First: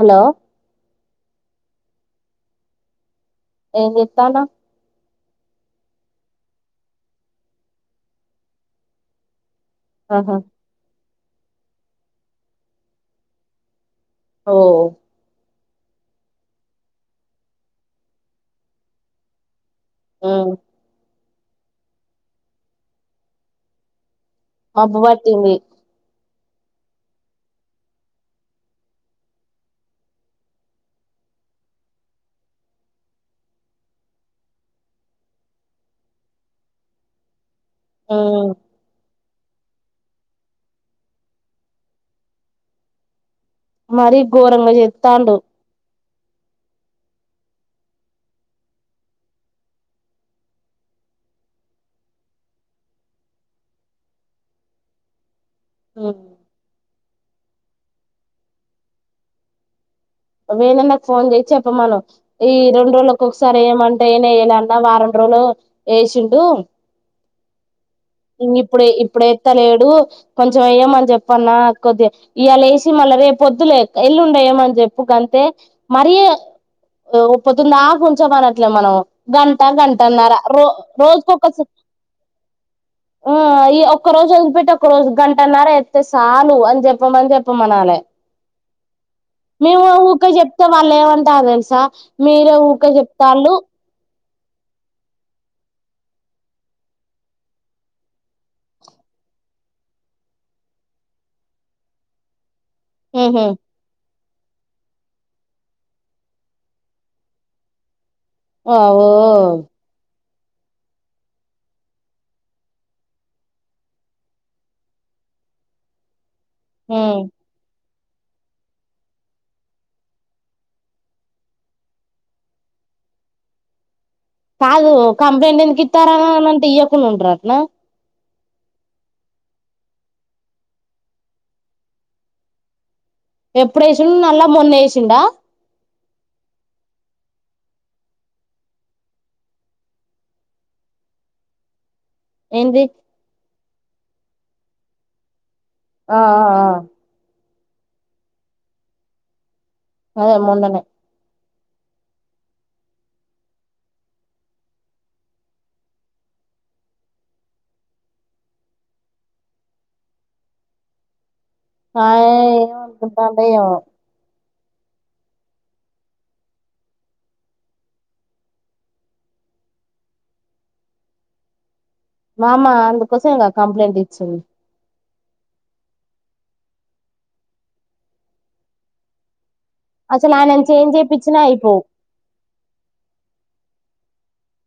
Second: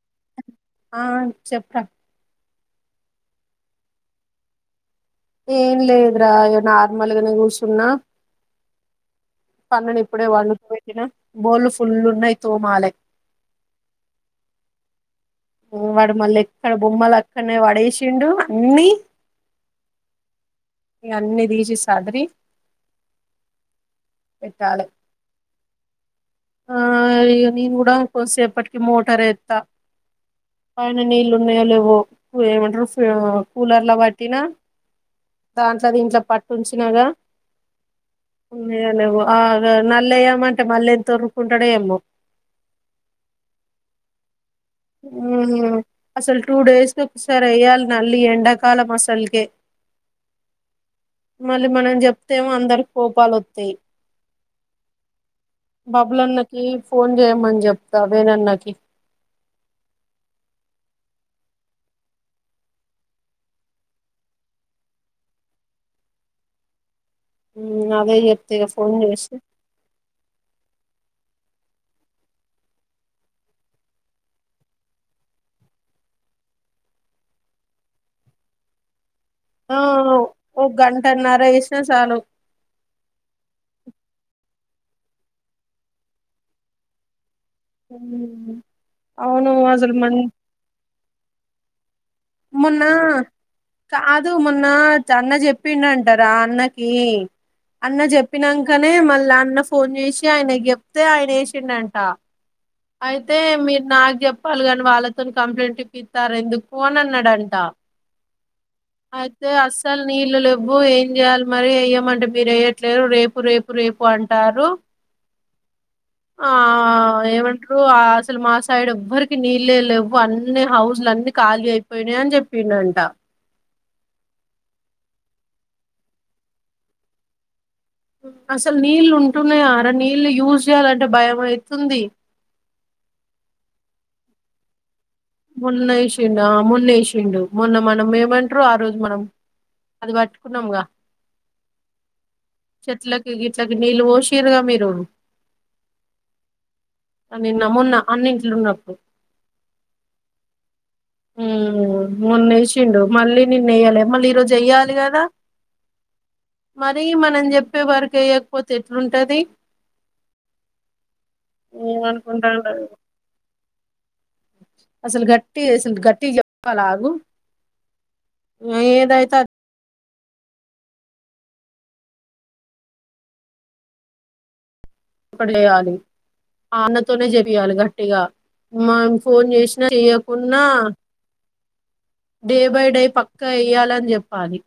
Hello ఆ చెప్పే ఏ చేత్తాన్నావ్ ఏన్లేదురా ఇయ నార్మల్గానే కూసున్నా పండునిప్పుడే ఆహా పండుకుపెట్టిన బోళ్లు ఫుల్లున్నాయి తోమాలె ఓ వాడు మళ్ళెక్కడ బొమ్మలు అక్కడనే పడేసిండు అన్ని మ్ అన్నీ తీసి సదిరి పెట్టాలే మబ్బు బట్టింది ఆ ఇగ నేను గూడా కొద్దిసేపటికి మోటార్ ఏత్తా పైన నీళ్ళు ఉన్నాయో లేవో ఏమంటారు కూలర్ లో పట్టినా దాంట్లో దీంట్లో పట్టించినగ ఉమ్ ఉన్నాయొ లేవో ఆ నల్లెయ్యమంటే మళ్ళీ ఎంతొరుకుంటాడో ఏమో మరి ఘోరంగా చేత్తాండు హ్మ్ అసలు టూ డేస్ కొకసారి ఎయ్యాలి నల్లీ ఎండాకాలం అసలుకే మళ్ళీ మనం చెప్తేమో అందరి కోపాలొత్తాయి ఉమ్ బబ్లన్నకి ఫోన్ చేయమని చెప్తా వేణన్నకి వేణన్నకి ఫోన్ చేసి చెప్పమను ఈ రెండు రోజులక్కొక్కసారెయ్యమంటే ఎయ్నే ఏయ్యాలే అన్న వారం రోజులు యేసిండు హ్మ్ అదే ఇ చెప్తా ఇగ ఇప్పుడు ఫోన్ చేసి ఇప్పుడేత్తలేడు కొంచెం ఎయ్యమ చెప్పన్నా కొద్ది ఇయాళేసి మళ్ళా రేపొద్దులే ఎల్లుండెయ్యమని చెప్ ఉప్పు కంతే మరి ఒప్పతుందా ఆ కొంచమనట్లే మనం గంట ఆ గంటన్నర రో ఓ గంటన్నర రోజుకొక్క ఏసినా చాలు ఈ ఈ ఒక్కరోజొదిలిపెట్టి కరోజు గంటన్నర ఎత్తే సాలు అన్ చెప్పమని చెప్ అవును మేము అసలు మన్ ఊకే చెప్తే వాళ్ళు ఏమంటరు తెలుసా మీరుే ఊకే చెప్తళ్ళు దు మొన్న అన్న చెప్పిండ అంటారా అన్నకి అన్న చెప్పినాకనే మళ్ళీ అన్న ఫోన్ చేసి ఆయనకి చెప్తే ఆయన వేసిండంట అయితే ఉహు మీరు నా కానీ వాళ్ళతో కంప్లైంట్ ఇప్పితల్లు ఎందుకు దంట వావ్వో నీళ్ళు లెవ్వు ఏం చేయాలి మరి వెయమంటే మీరు వేయ్యట్లేరు రేపు రేపు రేపు అంటారు ఆ ఉమ్ ఏవంటారు అసలు మా సైడ్ ఎవ్వరికి నీళ్ళే లేవు అన్ని హౌజలు అన్ని ఖాళీ అయిపో పోయినాయ్ అని చెప్పిన్నంటా కాదు కంప్లైంట్ ఎందుకు ఇస్తారనా అనింటే ఇయ్యకుండా ఉంటారు అటనా అసలు నీళ్ళు ఉంటున్నాయా అరా నీళ్లు యూజ్ చేయాలంటే భయం అవుతుంది ఎప్పుడు వేసి నళ్ల మొన్న వేసిడా మొన్న వేసిండు ఆ మొన్న వేసిండు మొన్న మనం ఏమంటారు ఆ రోజు మనం అది పట్టుకున్నాముగా ఏంది చెట్లకి గిట్లా నీళ్ళు పోషిరుగా మీరు ఆ ఆ ఆ నిన్న మొన్న అన్ని ఇంట్లో ఉన్నప్పుడు అ మొన్ననే ఉ మొన్న వేసిిండు మళ్ళీ నిన్ను వయ్యాలే మళ్ళీ ఈరోజు వయ్యాలి కదా మర మనం చెప్పే వరకు వేయ్యకపోతే ఎట్లుంటది ఆ ఏమనుకుంటాండో ఎం అనుకుంటండో ఏమో అసలు గట్టిగా గట్టిగ చెప్పాలే అగు ఏది అయితే అది మామా అందుకోసం ఇంకా కంప్లైంట్ ఇచ్చింది అక్కడ వయాలి అన్నతోనే చెపయాలి గట్టిగా మం ఫోన్ చేసి అసలు ఆయనను చేంజ్ చేయిచ్చినా అయి పోవు డే బై డే పక్క వయ్యాలని చెప్పాలి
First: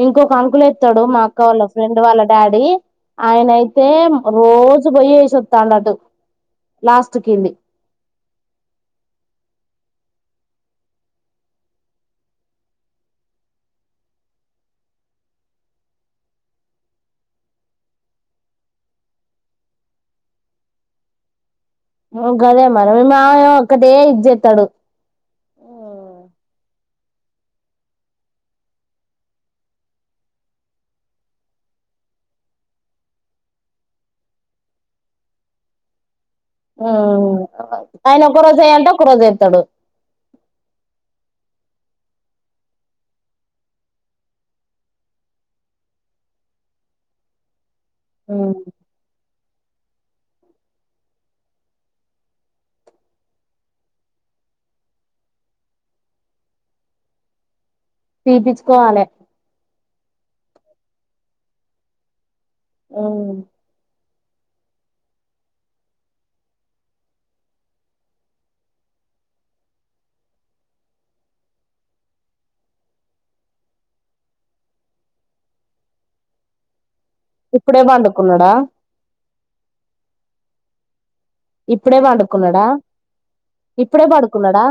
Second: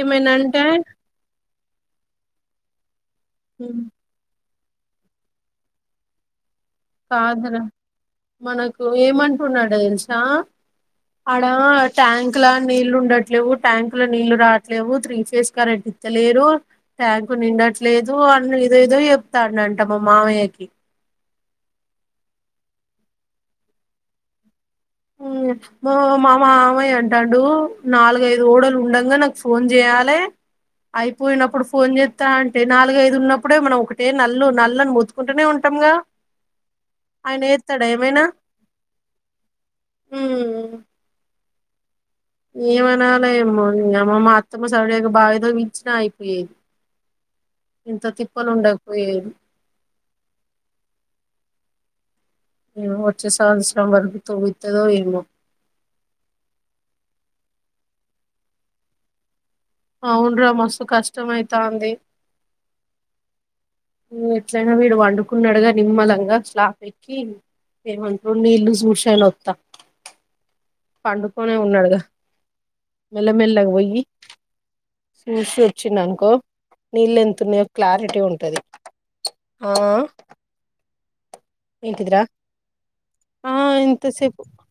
ఏమైనా ఇంకొక అంటే అంకులు ఏస్తాడు మా అక్క వాళ్ళ ఫ్రెండ్ వాళ్ళ డాడీ "ఉమ్, ఆయనయితే రోజు పొయ్యి ఏసీ వాతండు అటు లాస్ట్ కింది కాదురా మనకు ఏమంటున్నాడు తెలుసా సా అడ ట్యాంక్ లా నీళ్లు ఉండట్లేవు ట్యాంకు లో నీళ్ళు రాట్లేవు త్రీ ఫేస్ కరెంట్ ఇత్తలేరు ట్యాంకు నిండట్లేదు అని ఏదో ఏదో చెప్తానంట మా మావయ్యకి గదే మరి మీ మావ ఏమో ఒక్కటే ఇది చేస్తాడు మా మామాయ్యా అంటే రెండు నాలుగైదు ఓడలు ఉండగా నాకు ఫోన్ చేయాలే అయిపోయినప్పుడు ఫోన్ చేత్తా అంటే నాలుగైదు ఉన్నప్పుడే మనం ఒకటే నల్లు నల్లని మొతుకుంటనే ఉంటాం కదా హ్మ్ ఆయన ఒక రోజు ఎయ్యంటే ఒక రోజు ఎస్తాడు ఉం ఏమనాలే ఎమ్మో నీ అమ్మ మా అత్తమ్మ సపుడేక బావి తవ్వించినా అయిపోయేది. ఇంత తిప్పలు ఉండకపోయేది ఏమో వచ్చే సంవత్సరం వరకి తోవ్విత్తదో ఏమో తీపిచుకోవాలే అవును రా మస్తు కష్టం అయితాంది హ్మ్ హ్మ్ ఎట్లయినా వీడు పండుకున్నాడుగా నిమ్మలంగా స్లాప్ ఎక్కి ఏమంట్రూ నీళ్లు సుషయినా వత్త పండుకోనే ఉన్నాడుగా మెళ్ల మెళ్ల గా పొయ్యి చూసి వచ్చిన్ననుకో నీళ్ళ ఎంతున్నాయో ఇప్పుడే క్లారిటీ పండుకున్నాడా ఉంటది ఆ ఇప్పుడే ఏంటిది రా పండుకున్నాడా ఆ ఇంత ఇప్పుడే సేపు పడుకున్నాడా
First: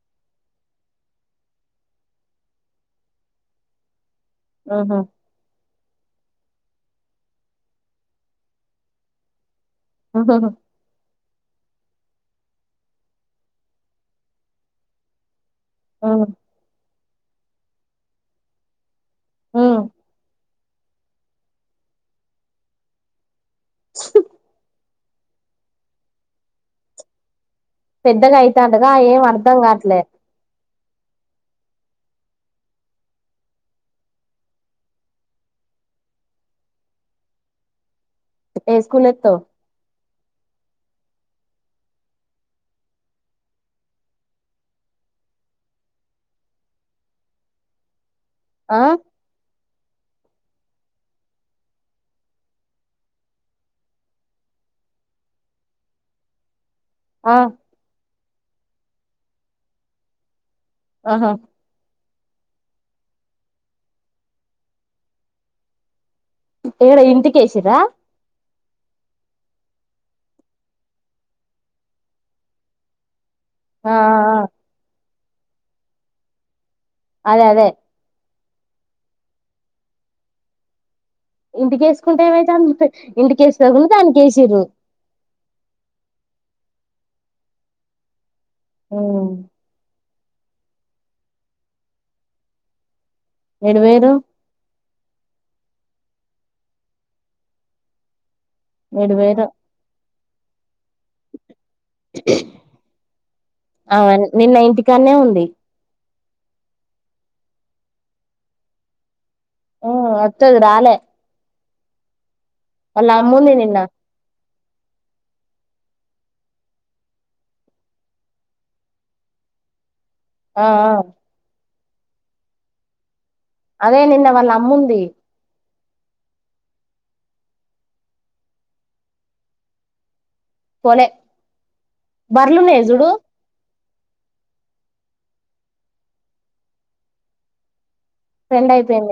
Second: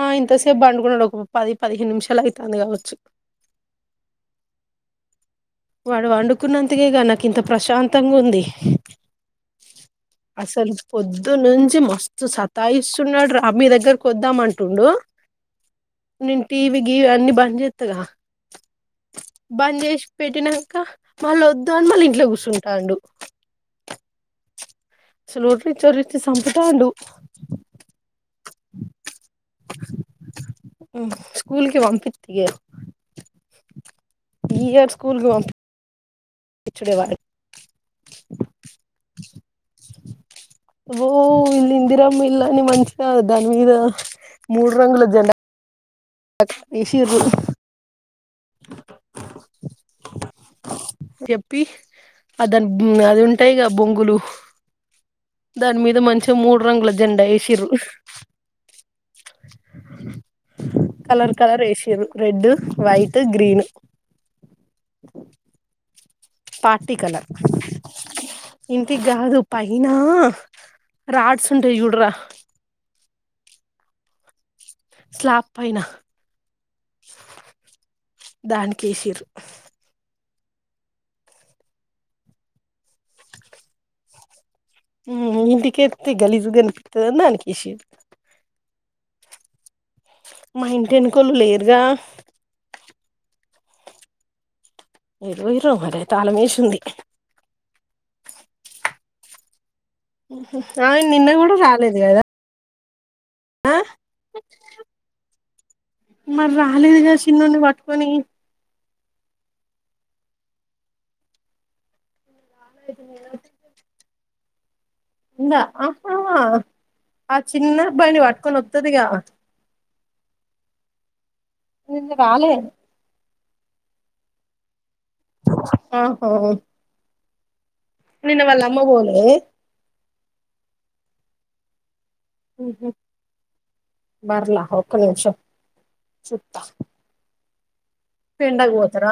ఆ ఇంత సేపు బండుకున్నాడు ఒక పది పదిహేను నిమిష నెల అయితంది కావచ్చు ఉహు వాడు వండుకున్నంతకేగా నాకు ఇంత ప్రశాంతంగా ఉంది హ్మ్ అసలు పొద్దు దునుంచి మస్తు సతాయిస్తున్నాడు రా మీ దగ్గరకు వద్దాం అంటుండు మ్మ్ నిన్ టీవి గీవన్ని బంజేత్తగా మ్మ్ బంజేష్ ట్టినాంక మళ్ళ వద్దు అని మళ్ళీ ఇంట్లో కూసుంటాండు [unintelligible] సలు ఒర్రిచ్చి ఒర్రిచ్చి సంపుతాండు పెద్దగా అయితండుగా ఏం అను అద్దాం కాట్లే స్కూల్కి పంపిత్తిగ ఈఏడు స్కూల్కి పంప్ పిచుడేవాడు ఏ స్కూల్లేత్తావ్ ఓ ఇళ్ల ఇందిరం ఇల్లాని మంచిగా దాని మీద మూడు రంగుల జండ తీషిర్రు ఆ ఎప్పి అదద్ అది ఉంటాయిగా బొంగులు దాని మీద మంచిగా మూడు రంగుల జెండా ఆ ఎసిరు [inaudible] ఆహా కలర్ కలర్ ఏషిర్రు రెడ్ వైట్ గ్రీను పాట్టీ ఏడ కలర్ ఇంటికేసిర్రా ఇంటికి కాదు పై ఐనా రాడ్సుంటయి చూడ్ రా ఆ స్లాబ్ పైన అదె అదె దానికేసిర్రు ఇంటికేసుకుంటె ఏమైతాంది ఇక్క ఇంటికేస్తే ఏముందని దానికేసిర్రు హు ఇంటికేత్తే గలీజుగనిపిత్తదని దానికేసిర్రు అ మా ఇంటి ఎనకొల్లు లేరుగా ఏడికి పోయిర్రు ఏడికి పోయిర్రో మరి తాలమేషింది ఏడికి పోయిర్రో ఉహు అ నిన్న కూడ సాక్ లేద్ కదా అవును నిన్న ఇంటికాడనే ఉంది మరి రాలేదు కద చిన్నోడ్ని పట్టుకొనికి ఊ వత్తది రాలె వాళ్ల అమ్ముంది నిన్న ఆ ఆ చిన్నబ్బాయిని పట్కొని వత్తదిగా ఆ నిన్న రాలేద్ అదే నిన్న వాళ్ళ అమ్ముంది ఆహ నిన్న వాళ్ళ అమ్మ పొందికదే పోలె బర్లున్నాయి జుడు బర్లా ఒక్క నిమిషం చూత్త పిండగపోతార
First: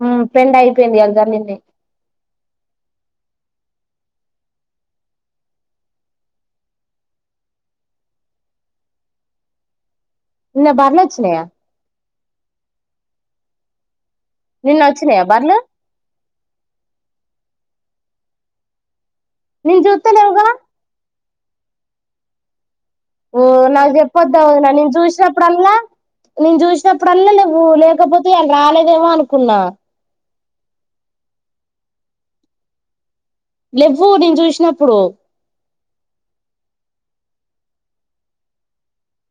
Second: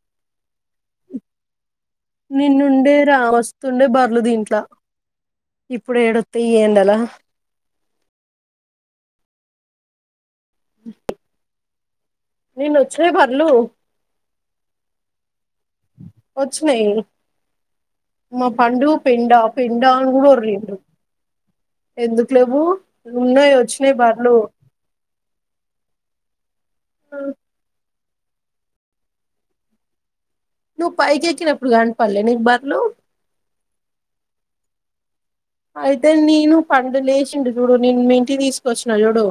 హ పెండ్ అయిపోయింది కదా బర్లిడ్నే నిన్నుండే రా వస్తుండె బర్లు దీంట్ల ఇప్పుడు ఏడొత్తయి ఈ ఎండల నిన్న బర్లొచ్చినయ నిన్న వొచ్చినయి బర్లు నిన్న వచ్చినయా బర్లు వచ్చినయి మా పండు పెండా నేను పెండా అని కూడ చూత్తలేవుగా వోర్లిండ్రు ఎందుకు లేవు ఓ ఉన్నాయి నాకు వచ్చినయి బర్లు చెప్పొద్దు వదిన అ నేను చూసినప్పుడల్ల నేను చూసినప్పుడల్ల లేవ్వు లేకపోతె ఇయాల రాలేదేమో అనుకున్నా నువ్వు పైకి ఎక్కినప్పుడు కనపడలె నీకు బర్లు లెవ్వు నేను చూసినప్పుడు అయితే నేను పండు లేచిండు చూడు నేను మీ ఇంటికి తీసుకొచ్చిన చూడు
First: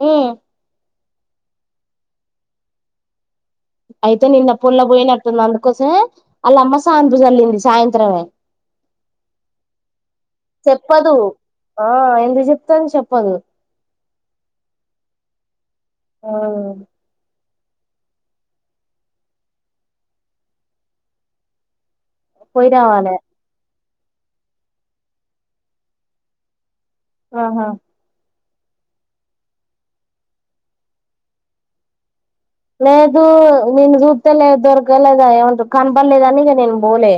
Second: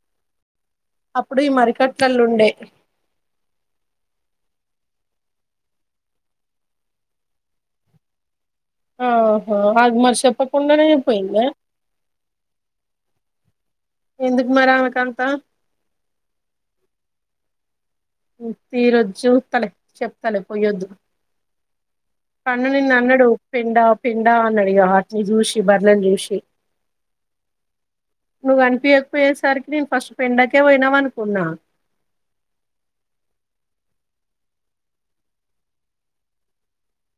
మ్మ్ అప్పుడు ఈ మరికట్లలుండే అయితే నిన్న పుల్ల పోయినట్టుంది అందుకోసమే అళ్ అమ్మ సానుభజల్లింది సాయంత్రమే ఆహా అది మరి చెప్పకుండానే చెప్పదు పోయిందా ఆ ఎందుకు చెప్తాది చెప్పదు ఎందుకు మర ఆమె కంత ఆ తీ రజు చూత్తలే చెప్తలే పోయ్యొద్దు పన్ను పోయి నిన్న రావాలే అన్నడు పిండా పిండా అన్నడు ఇగ ఆత్ని జూసి బర్లేన్ జూషి ఆహా నువ్వు అనిపియకపోయేసరికి నేను ఫస్ట్ పెండకే పోయినావ అనుకున్నా లేదు నిన్ను చూత్తలే దొరకలేదా ఏమంట కనపల్లేద అని ఇగ నేను పోలే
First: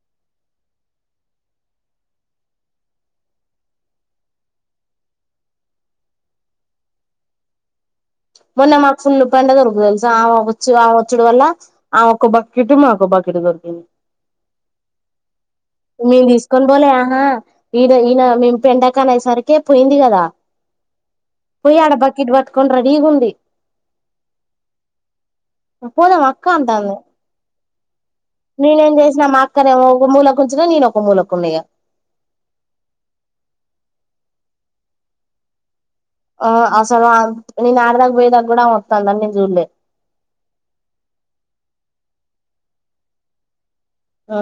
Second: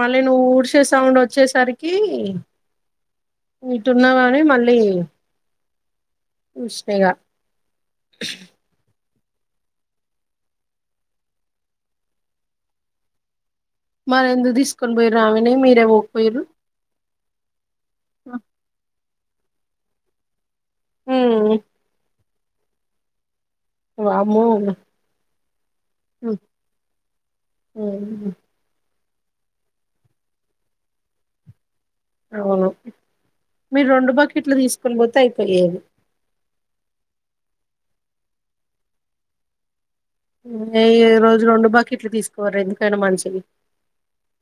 మళ్ళీ నువ్వు ఊడ్సే సౌండ్ వచ్చేసరికి ఇటున్నా కాని మళ్ళీ చూసిన గా వొన్న మా ఫుల్లు పండ దొరుకు తెలుస ఆమె వచ్చు ఆ వచ్చుడు వల్ల ఆ ఒక్క బకెట్ మా ఒక బకెట్ దొరుకుత్ మరెందుకు తీసుకొని పోయి నా ఆమెని మీర్ మేము తీసుకొని పోలే ఆహా ఇడా ఈయన మేం పెంట కొనే సరికే పోయింది కదా ఉమ్ పోయి అడా బకెట్ పెట్ ఇకం రెడీ ఉంది వామ్మో పోదామా అక్క అంటాది నేనేమ్ చేస్ మా అక్క నేమో మూలక్ కొంచమే నీను ఒక మూలక్ ఉన్నాయా అవును మీరు రెండు బకెట్లు తీసుకొని పోతే అయిపోయేది ఆ అసలు ఆమ్ నేన్ ఆడదాగ పోయే దాక కూడ అమె వత్తాండా అద్ నేన్ చూడలే మ్మ్ రోజు రెండు బకెట్లు తీసుకోవాలి ఎందుకైనా మంచిది ఆ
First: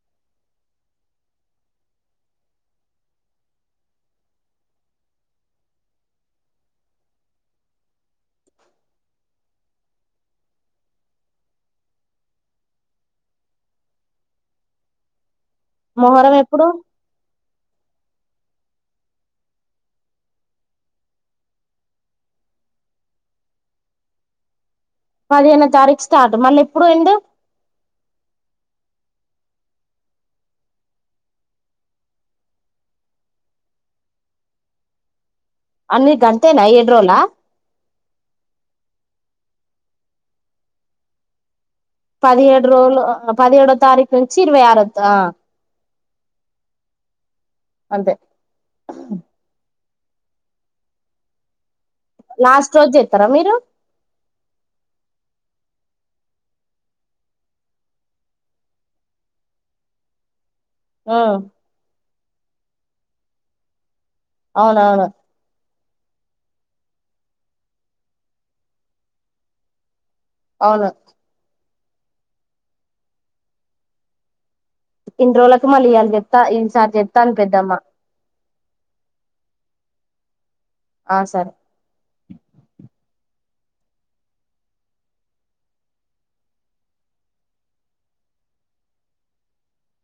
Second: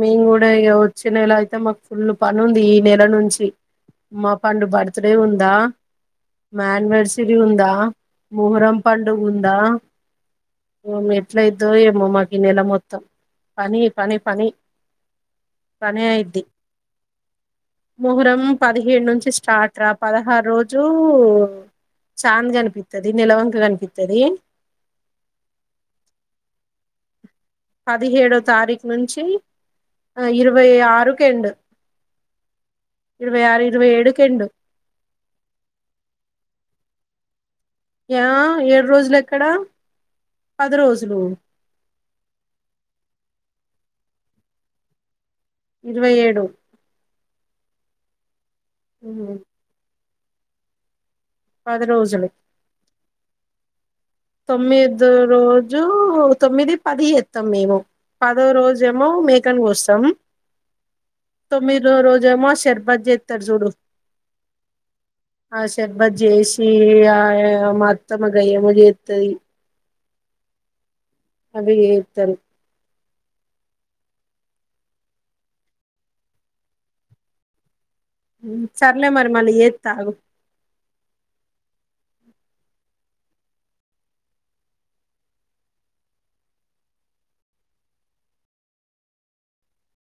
మేము కూడా ఇక వచ్చే నెల అయితే మాకు ఫుల్ పని ఉంది ఈ నెల నుంచి మా పండు బర్త్డే ఉందా మా యానివర్సరీ ఉందా ముహరం పండుగ ఉందా మ్మ్ ఎట్లయిద్దో ఏమో మాకు ఈ నెల మొత్తం పని పని పని పనే మొహరం అయిద్ది ఎప్పుడు మొహరం మ్మ్ పదిహేడు నుంచి స్టార్ట్ రా పదహారు రోజు చాంద్ కనిపిత్తది నిలవంక కనిపిత్తది పదిహేన తారీఖు స్టార్ట్ మళ్ళీ ఎప్పుడు ఎండ్ పదిహేడో తారీఖు నుంచి ఇరవై ఆరుకెండు ఇరవై ఆరు ఇరవై ఏడుకెండు అన్ని గంతేనా ఏడ్రోలా యా ఏడు రోజులు ఎక్కడా పది రోజులు పదిహేడు రోలు పదిహేడో తారీకు నుంచి ఇరవై ఆరుత్ ఆ ఇరవై ఏడు అంతే హ్మ్ పది రోజులు త్తరా మీరు తొమ్మిదో రోజు తొమ్మిది పది ఎస్తాం మేము పదో రోజుేమో మేకని కోస్తాం ఉమ్ తొమ్మిదో రోజెమో మ శర్బత్ చెత్తరు చూడు అవునవును శషబ్బత్ చేసి ఆ మాత్తమ్మ గయ్యేమొ చే తాది అవును అవి చేతది ఇన్ని రోజులకు మళ్ళీ ఇవాళ చెప్తా ఈసారి చెత్తంది పెద్దమ్మా సర్లే మరి మరి మళ్లీ చేత ఆగు ఆ సరే